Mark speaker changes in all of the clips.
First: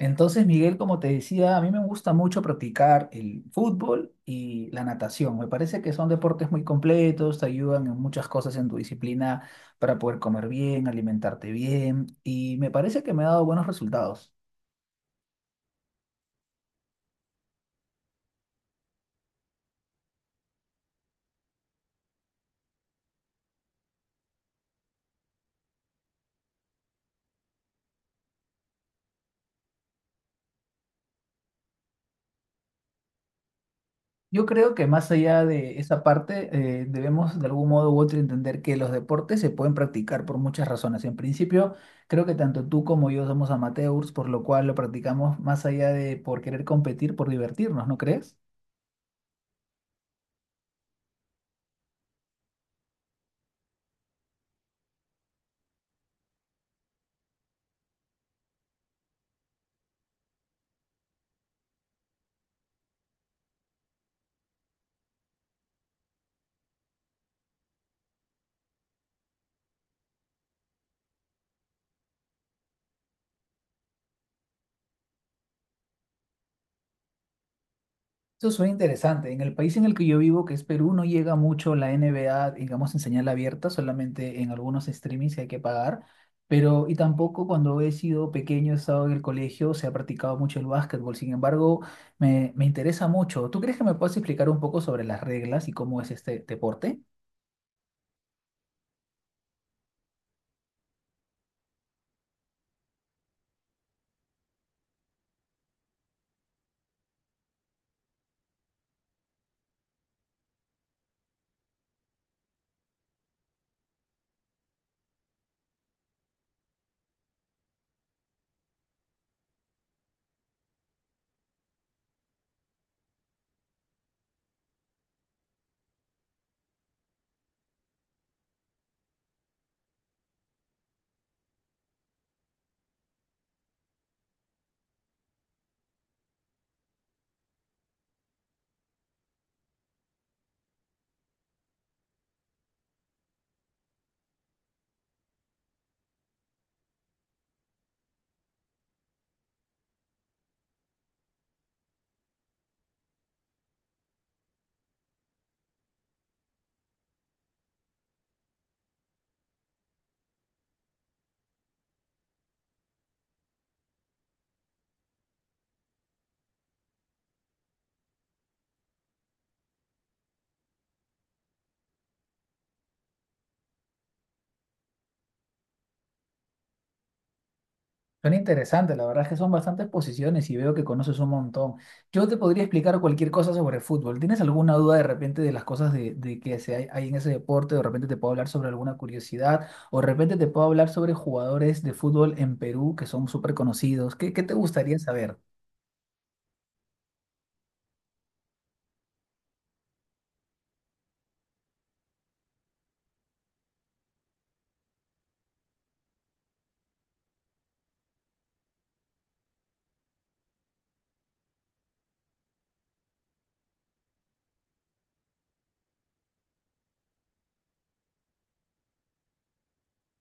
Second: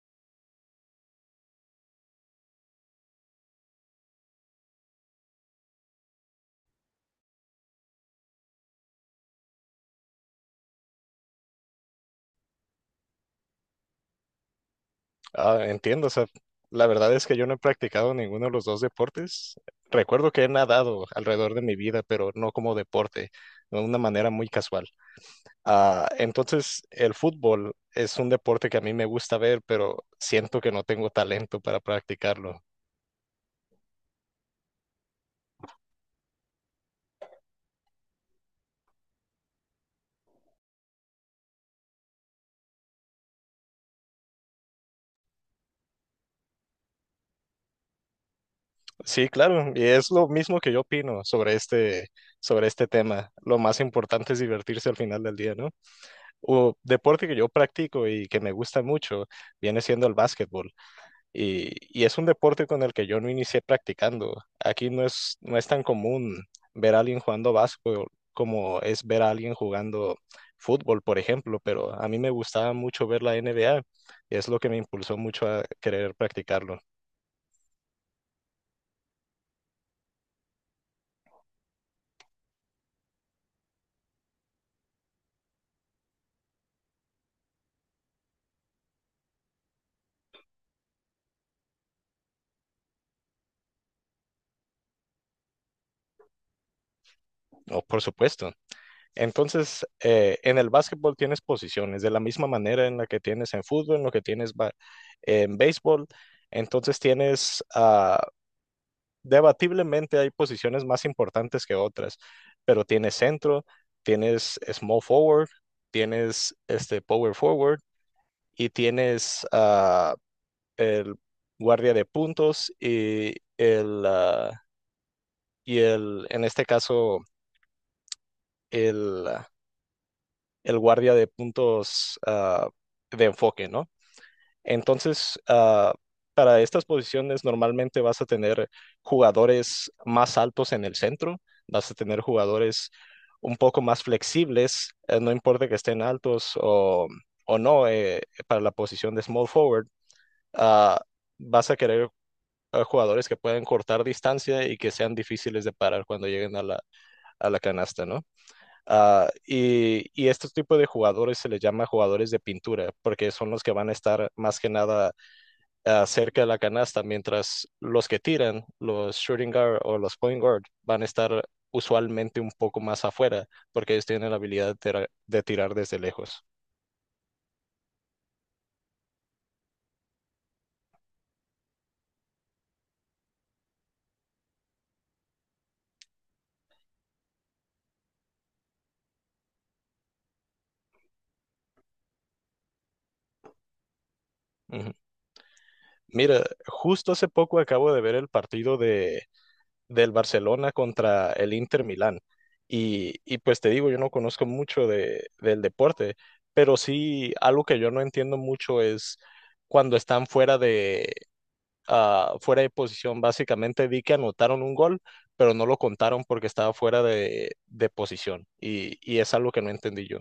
Speaker 1: Entonces, Miguel, como te decía, a mí me gusta mucho practicar el fútbol y la natación. Me parece que son deportes muy completos, te ayudan en muchas cosas en tu disciplina para poder comer bien, alimentarte bien y me parece que me ha dado buenos resultados.
Speaker 2: Entiendo, o sea, la verdad es que yo no he practicado ninguno de los dos deportes. Recuerdo que he nadado alrededor de mi vida, pero no como deporte, de una manera muy casual. Entonces, el fútbol es un deporte que a mí me gusta ver, pero siento que no tengo talento para practicarlo.
Speaker 1: Yo creo que más allá de esa parte, debemos de algún modo u otro entender que los deportes se pueden practicar por muchas razones. En principio, creo que tanto tú como yo somos amateurs, por lo cual lo practicamos más allá de por querer competir, por divertirnos, ¿no crees?
Speaker 2: Sí, claro, y es lo mismo que yo opino sobre este tema. Lo más importante es divertirse al final del día, ¿no? O deporte que yo practico y que me gusta mucho viene siendo el básquetbol. Y es un deporte con el que yo no inicié practicando. Aquí no es tan común ver a alguien jugando básquetbol como es ver a alguien jugando fútbol, por ejemplo, pero a mí me gustaba mucho ver la NBA y es lo que me impulsó mucho a querer practicarlo.
Speaker 1: Eso suena interesante. En el país en el que yo vivo, que es Perú, no llega mucho la NBA, digamos, en señal abierta, solamente en algunos streamings que hay que pagar. Pero, y tampoco cuando he sido pequeño, he estado en el colegio, se ha practicado mucho el básquetbol. Sin embargo, me interesa mucho. ¿Tú crees que me puedes explicar un poco sobre las reglas y cómo es este deporte?
Speaker 2: Oh, por supuesto. Entonces, en el básquetbol tienes posiciones, de la misma manera en la que tienes en fútbol, en lo que en béisbol. Entonces tienes, debatiblemente hay posiciones más importantes que otras, pero tienes centro, tienes small forward, tienes este power forward y tienes, el guardia de puntos y el, en este caso, el, ah, el guardia de puntos de enfoque, ¿no? Entonces, para estas posiciones normalmente vas a tener jugadores más altos en el centro, vas a tener jugadores un poco más flexibles, no importa que estén altos o no, para la posición de small forward, ah, vas a querer jugadores que puedan cortar distancia y que sean difíciles de parar cuando lleguen a a la canasta, ¿no? Y este tipo de jugadores se les llama jugadores de pintura, porque son los que van a estar más que nada, cerca de la canasta, mientras los que tiran, los shooting guard o los point guard, van a estar usualmente un poco más afuera, porque ellos tienen la habilidad de tirar desde lejos.
Speaker 1: Son interesantes, la verdad es que son bastantes posiciones y veo que conoces un montón. Yo te podría explicar cualquier cosa sobre fútbol. ¿Tienes alguna duda de repente de las cosas de que hay en ese deporte? ¿O de repente te puedo hablar sobre alguna curiosidad? ¿O de repente te puedo hablar sobre jugadores de fútbol en Perú que son súper conocidos? ¿Qué te
Speaker 2: Ujú.
Speaker 1: gustaría saber?
Speaker 2: Mira, justo hace poco acabo de ver el del Barcelona contra el Inter Milán. Y pues te digo, yo no conozco del deporte, pero sí algo que yo no entiendo mucho es cuando están fuera de posición. Básicamente vi que anotaron un gol, pero no lo contaron porque estaba de posición. Y es algo que no entendí yo.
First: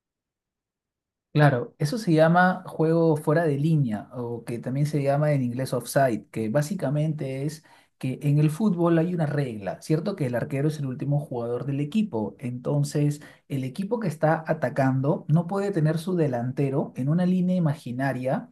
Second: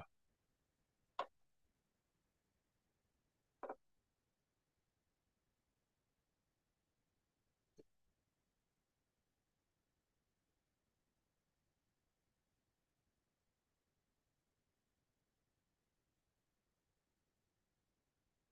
Speaker 1: Claro, eso se llama juego fuera de línea o que también se llama en inglés offside, que básicamente es que en el fútbol hay una regla, ¿cierto? Que el arquero es el último jugador del equipo, entonces el equipo que está atacando no puede tener su delantero en una línea imaginaria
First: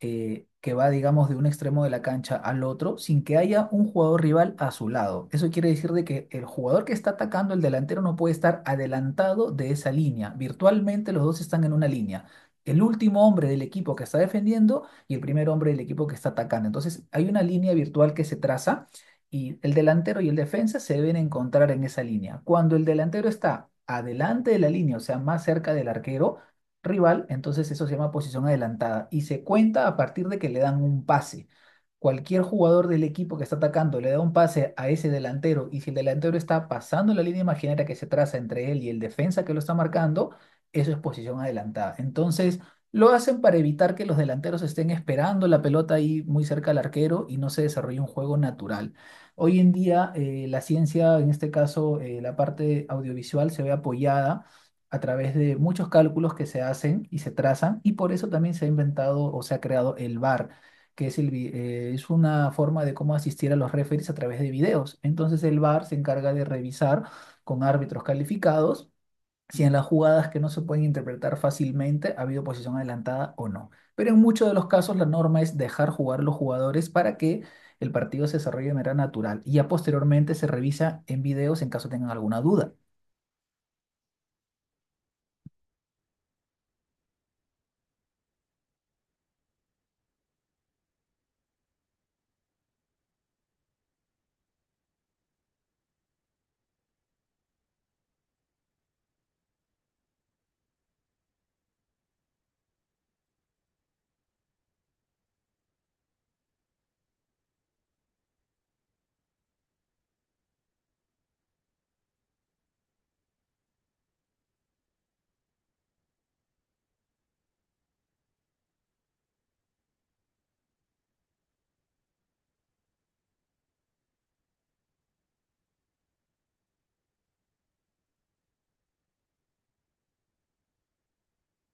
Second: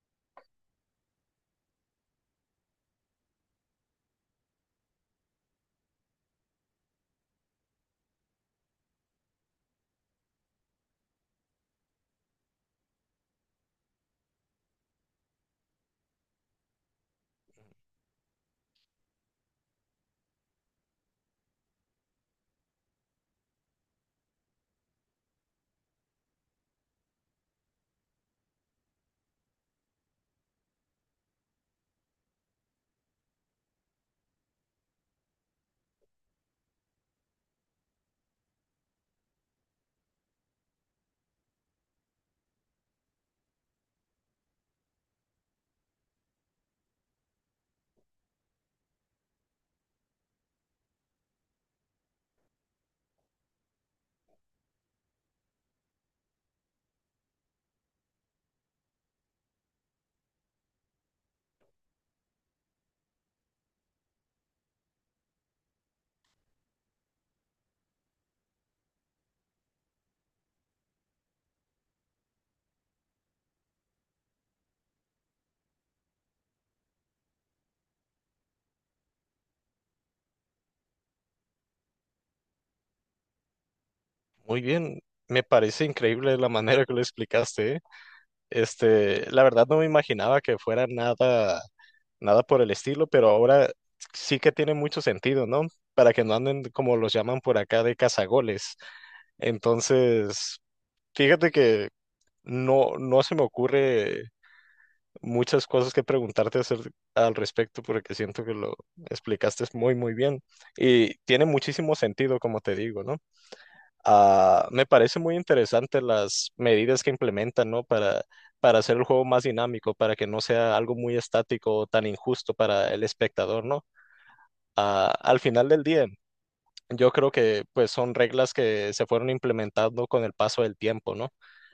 Speaker 1: que va, digamos, de un extremo de la cancha al otro sin que haya un jugador rival a su lado. Eso quiere decir de que el jugador que está atacando, el delantero, no puede estar adelantado de esa línea. Virtualmente los dos están en una línea. El último hombre del equipo que está defendiendo y el primer hombre del equipo que está atacando. Entonces, hay una línea virtual que se traza y el delantero y el defensa se deben encontrar en esa línea. Cuando el delantero está adelante de la línea, o sea, más cerca del arquero, rival, entonces eso se llama posición adelantada y se cuenta a partir de que le dan un pase. Cualquier jugador del equipo que está atacando le da un pase a ese delantero y si el delantero está pasando la línea imaginaria que se traza entre él y el defensa que lo está marcando, eso es posición adelantada. Entonces lo hacen para evitar que los delanteros estén esperando la pelota ahí muy cerca al arquero y no se desarrolle un juego natural. Hoy en día la ciencia, en este caso la parte audiovisual, se ve apoyada a través de muchos cálculos que se hacen y se trazan, y por eso también se ha inventado o se ha creado el VAR, que es, es una forma de cómo asistir a los referees a través de videos. Entonces el VAR se encarga de revisar con árbitros calificados si en las jugadas que no se pueden interpretar fácilmente ha habido posición adelantada o no. Pero en muchos de los casos la norma es dejar jugar a los jugadores para que el partido se desarrolle de manera natural y ya posteriormente se revisa en videos en caso tengan alguna duda.
Speaker 2: Muy bien, me parece increíble la manera que lo explicaste, ¿eh? Este, la verdad no me imaginaba que fuera nada por el estilo, pero ahora sí que tiene mucho sentido, ¿no? Para que no anden como los llaman por acá de cazagoles. Entonces, fíjate que no se me ocurre muchas cosas que al respecto porque siento que lo explicaste muy, muy bien y tiene muchísimo sentido, como te digo, ¿no? Me parece muy interesante las medidas que implementan, ¿no? Para hacer el juego más dinámico, para que no sea algo muy estático o tan injusto para el espectador, ¿no? Al final del día, yo creo que pues son reglas que se fueron implementando con el paso del tiempo, ¿no?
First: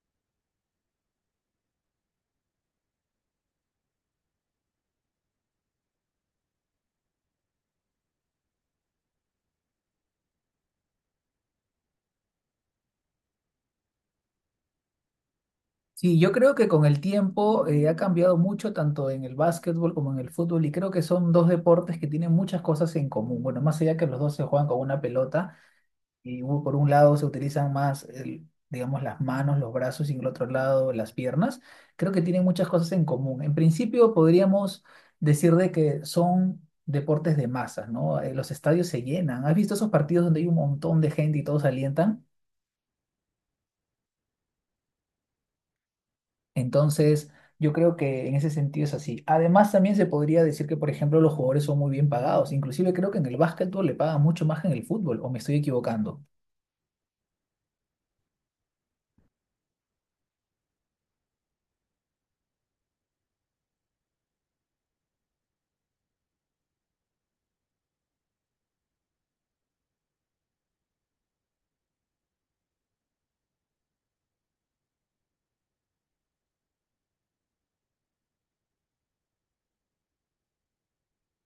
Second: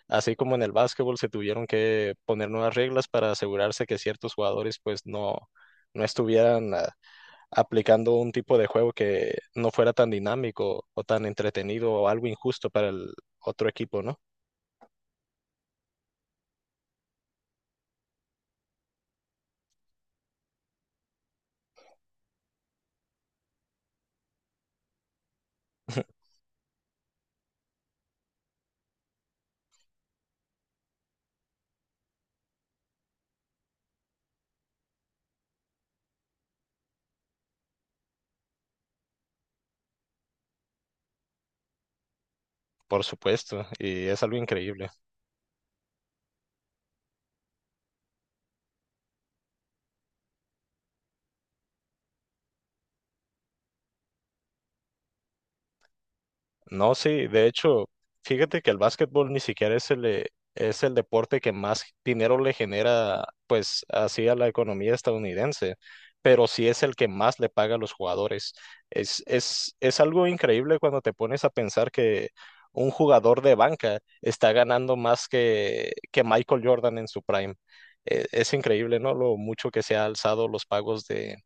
Speaker 2: Así como en el básquetbol se tuvieron que poner nuevas reglas para asegurarse que ciertos jugadores pues no estuvieran, aplicando un tipo de juego que no fuera tan dinámico o tan entretenido o algo injusto para el otro equipo, ¿no?
Speaker 1: Sí, yo creo que con el tiempo ha cambiado mucho tanto en el básquetbol como en el fútbol y creo que son dos deportes que tienen muchas cosas en común. Bueno, más allá que los dos se juegan con una pelota y por un lado se utilizan más, digamos, las manos, los brazos y en el otro lado las piernas, creo que tienen muchas cosas en común. En principio podríamos decir de que son deportes de masas, ¿no? Los estadios se llenan. ¿Has visto esos partidos donde hay un montón de gente y todos alientan?
Speaker 2: Por supuesto, y es algo increíble.
Speaker 1: Entonces, yo creo que en ese sentido es así. Además, también se podría decir que, por ejemplo, los jugadores son muy bien pagados. Inclusive creo que en el básquetbol le pagan mucho más que en el fútbol, o me estoy equivocando.
Speaker 2: No, sí, de hecho, fíjate que el básquetbol ni siquiera es es el deporte que más dinero le genera, pues, así a la economía estadounidense, pero sí es el que más le paga a los jugadores. Es algo increíble cuando te pones a pensar que un jugador de banca está ganando más que Michael Jordan en su prime. Es increíble, ¿no? Lo mucho que se ha alzado los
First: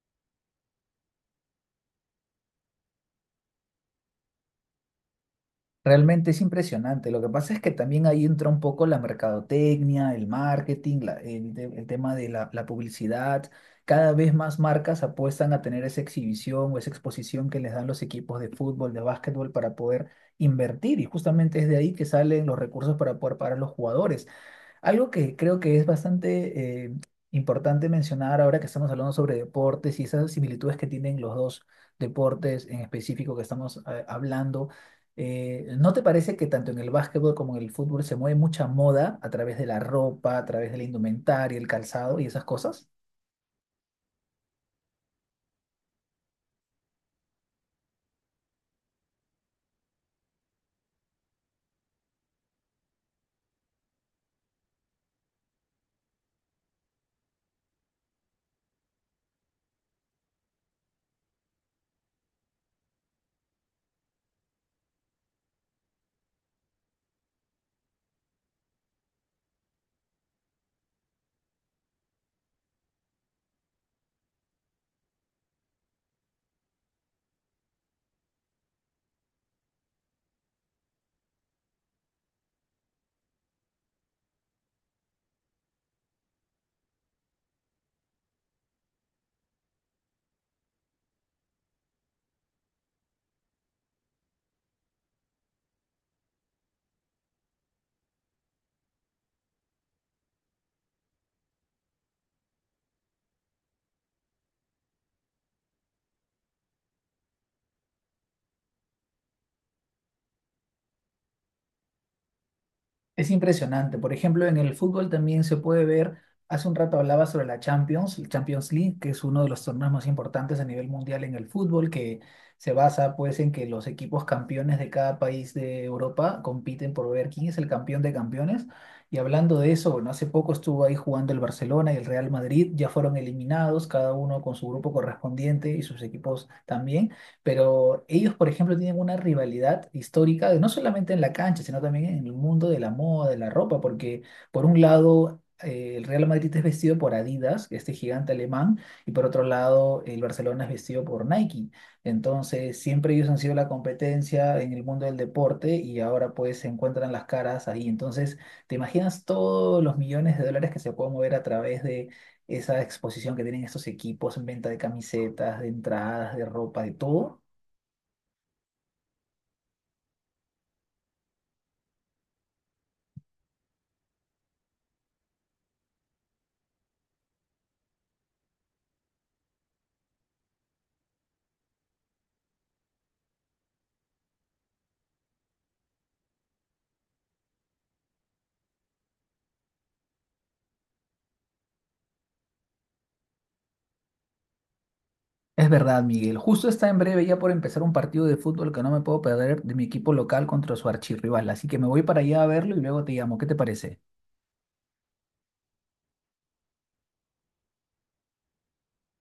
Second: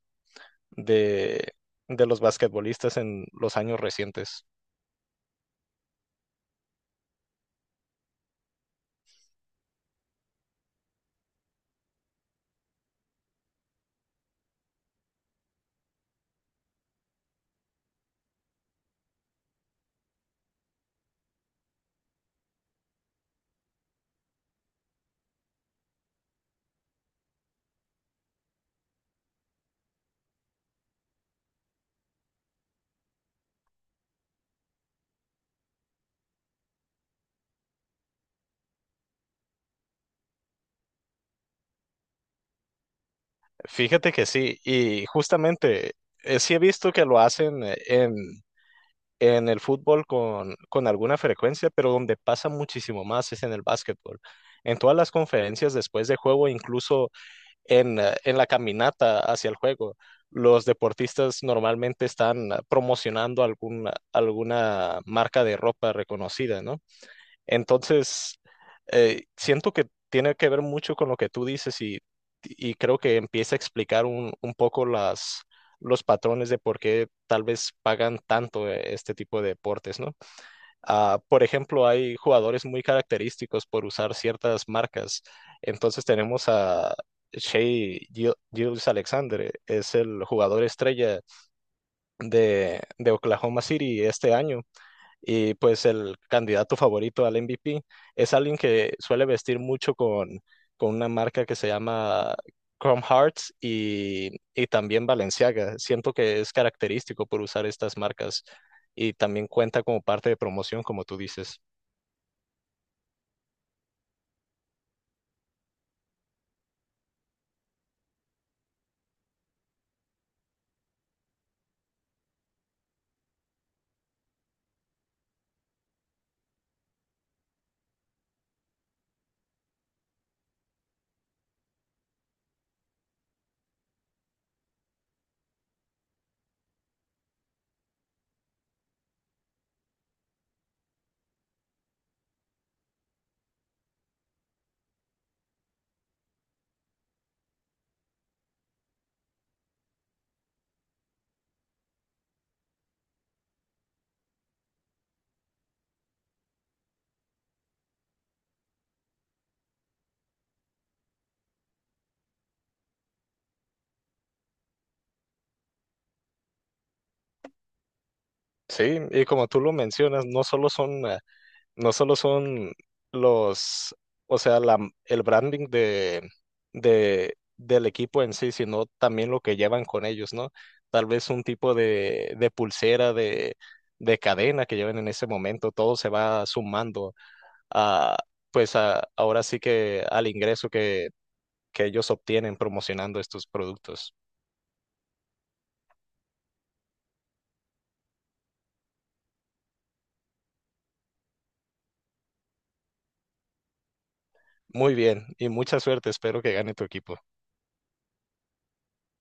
Speaker 2: de, de los basquetbolistas en los años recientes.
Speaker 1: Realmente es impresionante. Lo que pasa es que también ahí entra un poco la mercadotecnia, el marketing, el tema de la publicidad. Cada vez más marcas apuestan a tener esa exhibición o esa exposición que les dan los equipos de fútbol, de básquetbol, para poder invertir. Y justamente es de ahí que salen los recursos para poder pagar a los jugadores. Algo que creo que es bastante importante mencionar ahora que estamos hablando sobre deportes y esas similitudes que tienen los dos deportes en específico que estamos hablando, ¿no te parece que tanto en el básquetbol como en el fútbol se mueve mucha moda a través de la ropa, a través de la indumentaria, el calzado y esas cosas?
Speaker 2: Fíjate que sí, y justamente sí he visto que lo hacen en el fútbol con alguna frecuencia, pero donde pasa muchísimo más es en el básquetbol. En todas las conferencias después de juego, incluso en la caminata hacia el juego, los deportistas normalmente están promocionando alguna marca de ropa reconocida, ¿no? Entonces, siento que tiene que ver mucho con lo que tú dices y creo que empieza a explicar un poco los patrones de por qué tal vez pagan tanto este tipo de deportes, ¿no? Ah, por ejemplo, hay jugadores muy característicos por usar ciertas marcas. Entonces tenemos a Gilgeous-Alexander, es el jugador estrella de Oklahoma City este año y pues el candidato favorito al MVP es alguien que suele vestir mucho con una marca que se llama Chrome Hearts y también Balenciaga. Siento que es característico por usar estas marcas y también cuenta como parte de promoción, como tú dices.
Speaker 1: Es impresionante. Por ejemplo, en el fútbol también se puede ver, hace un rato hablaba sobre la Champions, el Champions League, que es uno de los torneos más importantes a nivel mundial en el fútbol, que se basa pues en que los equipos campeones de cada país de Europa compiten por ver quién es el campeón de campeones. Y hablando de eso, bueno, hace poco estuvo ahí jugando el Barcelona y el Real Madrid, ya fueron eliminados, cada uno con su grupo correspondiente y sus equipos también. Pero ellos, por ejemplo, tienen una rivalidad histórica, no solamente en la cancha, sino también en el mundo de la moda, de la ropa, porque por un lado el Real Madrid es vestido por Adidas, este gigante alemán, y por otro lado el Barcelona es vestido por Nike. Entonces, siempre ellos han sido la competencia en el mundo del deporte y ahora pues se encuentran las caras ahí. Entonces, ¿te imaginas todos los millones de dólares que se pueden mover a través de esa exposición que tienen estos equipos en venta de camisetas, de entradas, de ropa, de todo?
Speaker 2: Sí, y como tú lo mencionas, no solo son los, o sea, la, el branding del equipo en sí, sino también lo que llevan con ellos, ¿no? Tal vez un de pulsera, de cadena que lleven en ese momento, todo se va sumando a, pues a, ahora sí que al ingreso que ellos obtienen promocionando estos productos.
Speaker 1: Es verdad, Miguel. Justo está en breve ya por empezar un partido de fútbol que no me puedo perder de mi equipo local contra su archirrival. Así que me voy para allá a verlo y luego te llamo. ¿Qué te parece?
Speaker 2: Muy bien y mucha suerte, espero que gane tu equipo.